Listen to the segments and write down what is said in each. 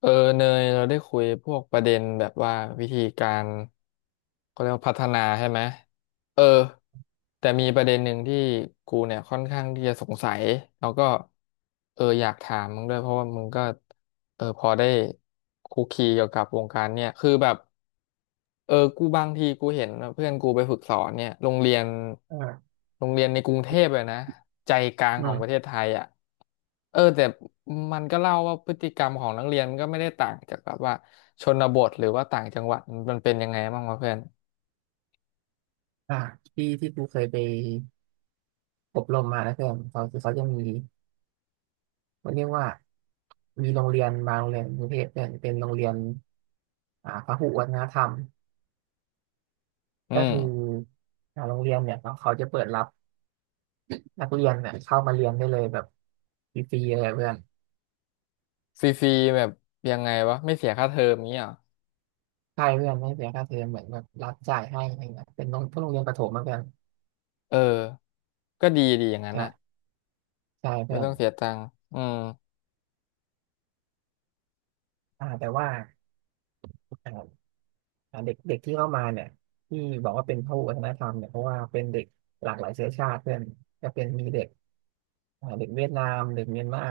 เออเนยเราได้คุยพวกประเด็นแบบว่าวิธีการเขาเรียกว่าพัฒนาใช่ไหมเออแต่มีประเด็นหนึ่งที่กูเนี่ยค่อนข้างที่จะสงสัยแล้วก็อยากถามมึงด้วยเพราะว่ามึงก็พอได้คุกคีเกี่ยวกับวงการเนี่ยคือแบบ กูบางทีกูเห็นเพื่อนกูไปฝึกสอนเนี่ยโรงเรียนอ่าโรงเรียนในกรุงเทพเลยนะใจกลางอืของปมระเทศไทยอ่ะแต่มันก็เล่าว่าพฤติกรรมของนักเรียนก็ไม่ได้ต่างจากแบบว่าชนบทหรือว่าต่างจังหวัดมันเป็นยังไงบ้างวะเพื่อนอ่าที่ที่กูเคยไปอบรมมานะเพื่อนเขาจะมีเขาเรียกว่ามีโรงเรียนบางโรงเรียนกรุงเทพเนี่ยเป็นโรงเรียนพหุวัฒนธรรมอืก็คือมโรงเรียนเนี่ยเขาจะเปิดรับนักเรียนเนี่ยเข้ามาเรียนได้เลยแบบฟรีๆเลยเพื่อนฟรีๆแบบยังไงวะไม่เสียค่าเทอมนี้เหรอใช่เพื่อนไม่เสียค่าเทอมเหมือนแบบรับจ่ายให้อะไรเงี้ยเป็นโรงพวกโรงเรียนประถมมาเพื่อนเออก็ดีดีอย่างนั้นใช่น่ะใช่ไม่เพื่อนต้องเสียตังค์อืมแต่ว่า เด็กเด็กที่เข้ามาเนี่ยที่บอกว่าเป็นพหุวัฒนธรรมเนี่ยเพราะว่าเป็นเด็กหลากหลายเชื้อชาติเพื่อนจะเป็นมีเด็กเด็กเวียดนามเด็กเมียนมา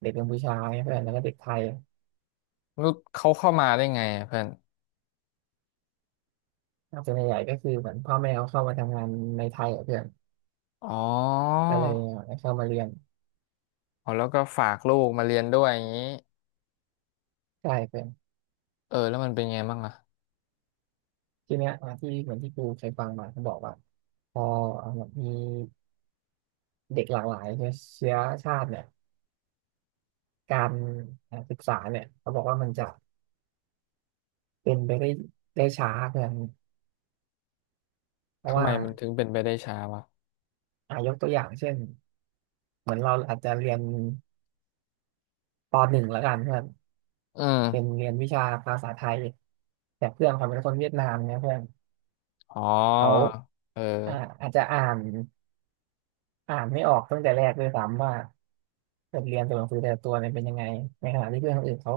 เด็กกัมพูชาเนี่ยเพื่อนแล้วก็เด็กไทยรู้เขาเข้ามาได้ไงอะเพื่อนส่วนใหญ่ก็คือเหมือนพ่อแม่เขาเข้ามาทำงานในไทยอะเพื่อนอ๋อก็เลยเข้ามาเรียนอ๋อแล้วก็ฝากลูกมาเรียนด้วยอย่างนี้ ใช่เพื่อนเออแล้วมันเป็นไงบ้างอะทีเนี้ยที่เหมือนที่กูเคยฟังมาเขาบอกว่าพอเอาแบบมีเด็กหลากหลายเชื้อชาติเนี่ยการศึกษาเนี่ยเขาบอกว่ามันจะเป็นไปได้ช้าเพื่อนเพราะทำไมว่า มันถึงเป็นไปได้ช้าวะยกตัวอย่างเช่นเหมือนเราอาจจะเรียนปหนึ่งแล้วกันเพื่อนอืเป็นมเรียนวิชาภาษาไทยแต่เพื่อนเขาเป็นคนเวียดนามเนี่ยเพื่อนอ๋อเขาเอออ่าอาจจะอ่านไม่ออกตั้งแต่แรกด้วยซ้ำว่าบทเรียนตัวหนังสือแต่ละตัวเนี่ยเป็นยังไงในขณะที่เพื่อนคนอื่นเขา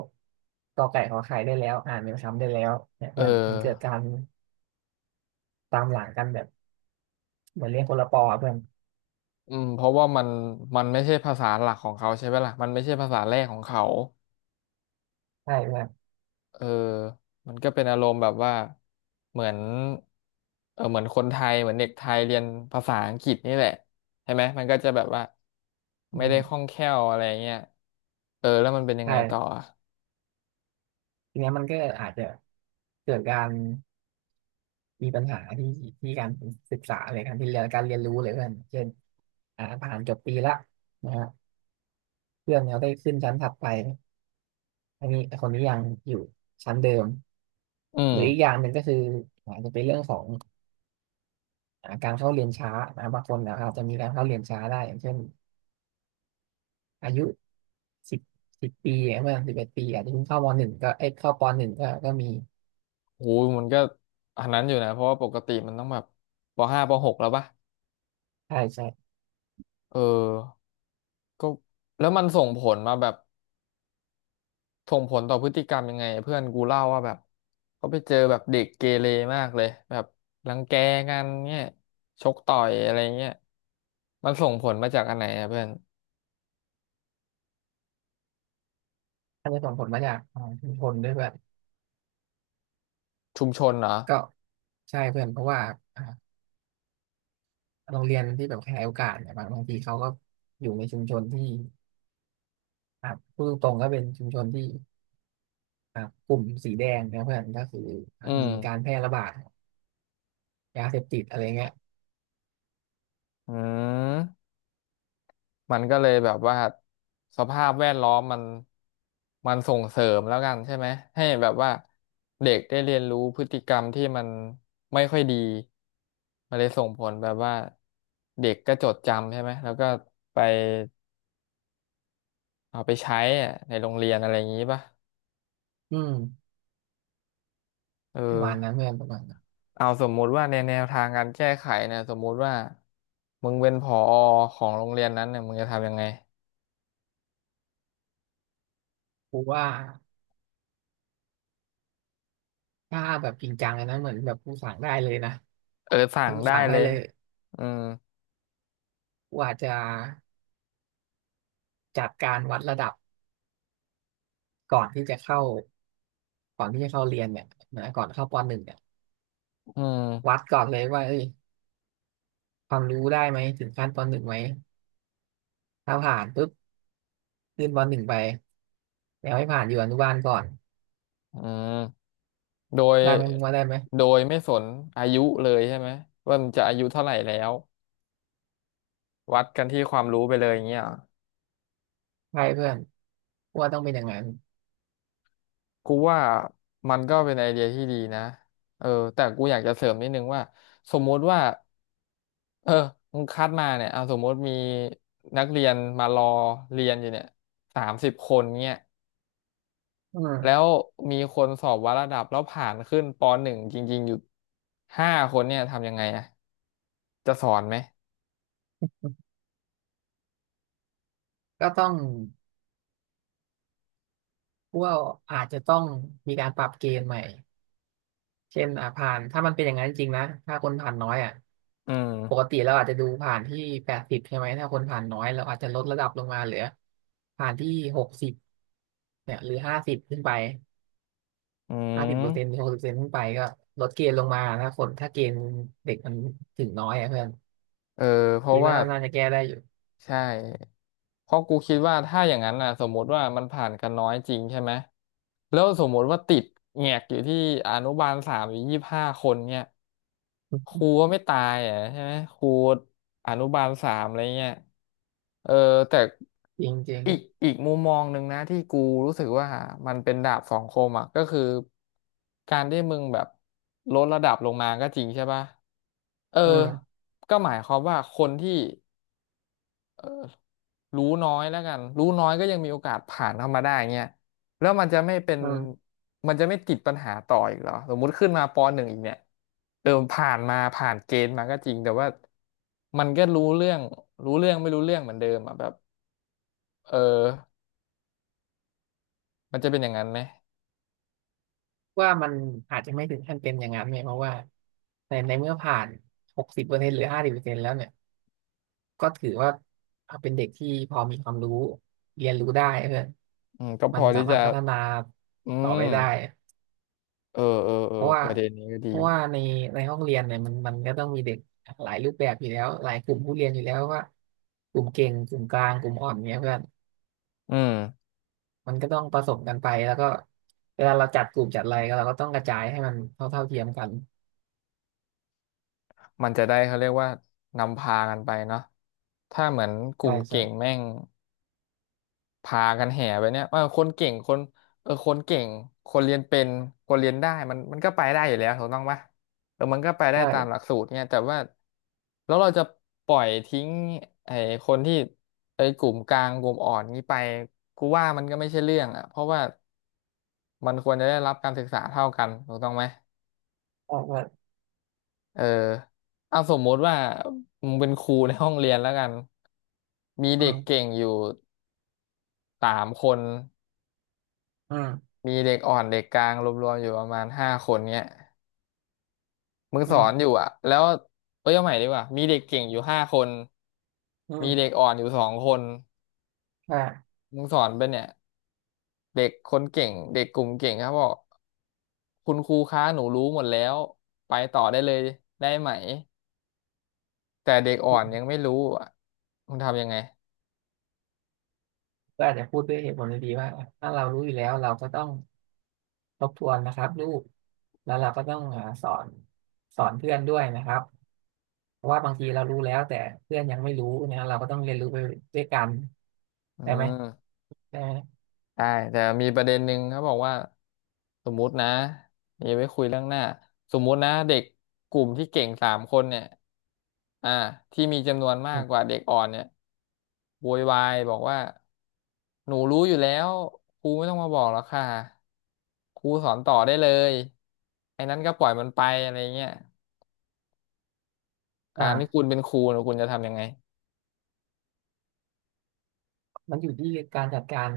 กอไก่ขอไข่ได้แล้วอ่านเป็นคำได้แล้วเนี่ยเออเพื่อนมันเกิดการตามหลังกันแบบเหมือนเรียนคนละปออะเพื่อนอืมเพราะว่ามันไม่ใช่ภาษาหลักของเขาใช่ไหมล่ะมันไม่ใช่ภาษาแรกของเขาใช่เพื่อนเออมันก็เป็นอารมณ์แบบว่า เหมือนเออเหมือนคนไทยเหมือนเด็กไทยเรียนภาษาอังกฤษนี่แหละใช่ไหมมันก็จะแบบว่าอืไม่ได้คล่องมแคล่วอะไรเงี้ยเออแล้วมันเป็นยังไงต่อใช่อะทีเนี้ยมันก็อาจจะเกิดการ มีปัญหาที่การศึกษาเลยการที่เรียนการเรียนรู้เลยเพื่อนเช่นผ่านจบปีละนะฮะเพื่อนเขาได้ขึ้นชั้นถัดไปอันนี้คนนี้ยังอยู่ชั้นเดิมอืหม รืออีกอย่างหนึ่งก็คืออาจจะเป็นเรื่องของการเข้าเรียนช้านะบางคนนะคจจะมีการเข้าเรียนช้าได้อย่างเช่นอายุสิบสิบปีเมื่อ11 ปีอาจจะเพิ่งเข้าปหนึ่งก็มีโหมันก็อันนั้นอยู่นะเพราะว่าปกติมันต้องแบบปห้าปหกแล้วปะใช่ใช่เออก็แล้วมันส่งผลมาแบบส่งผลต่อพฤติกรรมยังไงเพื่อนกูเล่าว่าแบบเขาไปเจอแบบเด็กเกเรมากเลยแบบรังแกกันเนี่ยชกต่อยอะไรเงี้ยมันส่งผลมาจากอันไหนอะเพื่อนอาจจะส่งผลมาจากชุมชนด้วยเพื่อนชุมชนเหรอก็ใช่เพื่อนเพราะว่า โรงเรียนที่แบบขยายโอกาสเนี่ยบางทีเขาก็อยู่ในชุมชนที่อ่ะพูดตรงๆก็เป็นชุมชนที่กลุ่มสีแดงนะเพื่อนก็คืออืมีการมแพร่ระบาดยาเสพติดอะไรเงี้ยอืม มันก็เลยแบบว่าสภาพแวดล้อมมันส่งเสริมแล้วกันใช่ไหมให้แบบว่าเด็กได้เรียนรู้พฤติกรรมที่มันไม่ค่อยดีมันเลยส่งผลแบบว่าเด็กก็จดจำใช่ไหมแล้วก็ไปเอาไปใช้อะในโรงเรียนอะไรอย่างนี้ป่ะอืมเออประมาณนั้นเพื่อนประมาณนั้นเอาสมมุติว่าในแนวทางการแก้ไขเนี่ยสมมุติว่ามึงเป็นผอของโรงเรียนนั้นเนี่ยมึงจะทำยังไงกูว่าถ้าแบบจริงจังเลยนะเหมือนแบบกูสั่งได้เลยนะเออสั่ถ้างกูได้สั่งได้เลยเลยอืมกูอาจจะจัดการวัดระดับก่อนที่จะเข้าก่อนที่จะเข้าเรียนเนี่ยนะก่อนเข้าปหนึ่งเนี่ยอืวัดมก่อนเลยว่าเอ้ยความรู้ได้ไหมถึงขั้นปหนึ่งไหมถ้าผ่านปุ๊บ ยื่นบอลหนึ่งไปแล้วให้ผ่านอยู่อนุบาลก่อนอืม โดยได้ไหมมึงว่าได้ไหมไม่สนอายุเลยใช่ไหมว่ามันจะอายุเท่าไหร่แล้ววัดกันที่ความรู้ไปเลยอย่างเงี้ยใช่เพื่อนกูว่าต้องเป็นอย่างนั้นกูว่ามันก็เป็นไอเดียที่ดีนะเออแต่กูอยากจะเสริมนิดนึงว่าสมมุติว่าเออมึงคัดมาเนี่ยเอาสมมุติมีนักเรียนมารอเรียนอยู่เนี่ย30 คนเนี่ยอืแล้มวมีคนสอบวัดระดับแล้วผ่านขึ้นปหนึ่งจริงๆอยู่ห้าคนเนี่ยทำยังไงอะจะสอนไหมก็ต้องกว่อาจจะต้องมีการปรับเกณฑ์ใหม่เช่นผ่านถ้ามันเป็นอย่างนั้นจริงๆนะถ้าคนผ่านน้อยอ่ะอืปกมติเราอาจจะดูผ่านที่80ใช่ไหมถ้าคนผ่านน้อยเราอาจจะลดระดับลงมาเหลือผ่านที่หกสิบเนี่ยหรือห้าสิบขึ้นไปอืห้าสิบเปอร์เซ็นต์หรืม อหกสิบเปอร์เซ็นต์ขึ้นไปก็ลดเกณฑ์ลงมาถ้าคนถ้าเกณฑ์เด็กมันถึงน้อยอ่ะเพื่อน เออเพคิราะดว่าว่าน่าจะแก้ได้อยู่ใช่เพราะกูคิดว่าถ้าอย่างนั้นน่ะสมมติว่ามันผ่านกันน้อยจริงใช่ไหมแล้วสมมติว่าติดแงกอยู่ที่อนุบาลสามอยู่25 คนเนี่ยครูก็ไม่ตายอ่ะใช่ไหมครูอนุบาลสามอะไรเงี้ยเออแต่จริงจริงอีกมุมมองหนึ่งนะที่กูรู้สึกว่ามันเป็นดาบสองคมอ่ะก็คือการที่มึงแบบลดระดับลงมาก็จริงใช่ปะเอออืมก็หมายความว่าคนที่ รู้น้อยแล้วกันรู้น้อยก็ยังมีโอกาสผ่านเข้ามาได้เงี้ยแล้วมันจะไม่เป็นอืมมันจะไม่ติดปัญหาต่ออีกเหรอสมมุติขึ้นมาปหนึ่งอีกเนี่ยเออผ่านมาผ่านเกณฑ์มาก็จริงแต่ว่ามันก็รู้เรื่องรู้เรื่องไม่รู้เรื่องเหมือนเดิมอ่ะแบบเออมันจะเป็นอย่างนั้นไหมว่ามันอาจจะไม่ถึงขั้นเป็นอย่างนั้นเนี่ยเพราะว่าในเมื่อผ่านหกสิบเปอร์เซ็นต์หรือห้าสิบเปอร์เซ็นต์แล้วเนี่ยก็ถือว่าเป็นเด็กที่พอมีความรู้เรียนรู้ได้เพื่อนอืมก็พมันอสาที่มาจะรถพัฒนาอืต่อไปมได้เออเออเอเพอราะว่าประเด็นนี้ก็ดีเพราะว่าในห้องเรียนเนี่ยมันก็ต้องมีเด็กหลายรูปแบบอยู่แล้วหลายกลุ่มผู้เรียนอยู่แล้วว่ากลุ่มเก่งกลุ่มกลางกลุ่มอ่อนเนี่ยเพื่อน อืมมันก็ต้องผสมกันไปแล้วก็เวลาเราจัดกลุ่มจัดอะไรก็เราก็ต้องกระจายให้มันเท่าเทียมกันมันจะได้เขาเรียกว่านำพากันไปเนาะถ้าเหมือนกใช่ลุ่มใช่เก่งแม่ง พากันแห่ไปเนี่ยว่าคนเก่งคนเออคนเก่งคนเรียนเป็นคนเรียนได้มันก็ไปได้อยู่แล้วถูกต้องปะเออมันก็ไปได้ตามหลักใช่สูตรเนี่ยแต่ว่าแล้วเราจะปล่อยทิ้งไอ้คนที่ไอ้กลุ่มกลางกลุ่มอ่อนนี้ไปกูว่ามันก็ไม่ใช่เรื่องอ่ะเพราะว่ามันควรจะได้รับการศึกษาเท่ากันถูกต้องไหมใช่ใช่เออเอาสมมติว่ามึงเป็นครูในห้องเรียนแล้วกันมีอืเด็กเก่มงอยู่สามคน อืมมีเด็กอ่อนเด็กกลางรวมๆอยู่ประมาณห้าคนเนี้ยมึงอืสอนอมยู่อ่ะแล้วเอ้ยเอาใหม่ดีกว่ามีเด็กเก่งอยู่ห้าคนอืมีเด็กมอ่อนอยู่2 คนใช่มึงสอนไปเนี่ยเด็กคนเก่งเด็กกลุ่มเก่งครับบอกคุณครูคะหนูรู้หมดแล้วไปต่อได้เลยได้ไหมแต่เด็กอ่อนอืยัมงไม่รู้อ่ะมึงทำยังไงก็อาจจะพูดด้วยเหตุผลดีๆว่าถ้าเรารู้อยู่แล้วเราก็ต้องทบทวนนะครับลูกแล้วเราก็ต้องสอนเพื่อนด้วยนะครับเพราะว่าบางทีเรารู้แล้วแต่เพื่อนยังไม่รู้นะเราก็ต้องเรียนรู้ไปด้วยกันอืได้ไหมม ได้ไหมได้แต่มีประเด็นหนึ่งเขาบอกว่าสมมุตินะอย่ไปคุยเรื่องหน้าสมมุตินะเด็กกลุ่มที่เก่งสามคนเนี่ยอ่าที่มีจำนวนมาอืกมกว่าเด็กอ่อนเนี่ยโวยวายบอกว่าหนูรู้อยู่แล้วครูไม่ต้องมาบอกหรอกค่ะครูสอนต่อได้เลยไอ้นั้นก็ปล่อยมันไปอะไรเงี้ยการที่คุอ่าณเป็นครูเนี่ยคุณจะทำยังไงมันอยู่ที่การจัดการ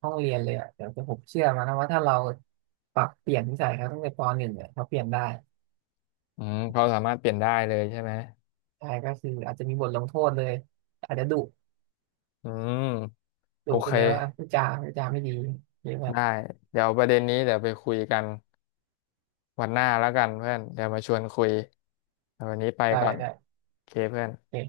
ห้องเรียนเลยอ่ะแต่ผมเชื่อมานะว่าถ้าเราปรับเปลี่ยนนิสัยเขาตั้งแต่ปหนึ่งเนี่ยเขาเปลี่ยนได้อืมเขาสามารถเปลี่ยนได้เลยใช่ไหมใช่ก็คืออาจจะมีบทลงโทษเลยอาจจะดุอืมดุโอไปเค เลยว่าพูดจาไม่ดีเรียกว่าได้เดี๋ยวประเด็นนี้เดี๋ยวไปคุยกันวันหน้าแล้วกันเพื่อนเดี๋ยวมาชวนคุยแต่วันนี้ไปได้ก่อนได้โอเคเพื่อนโอเค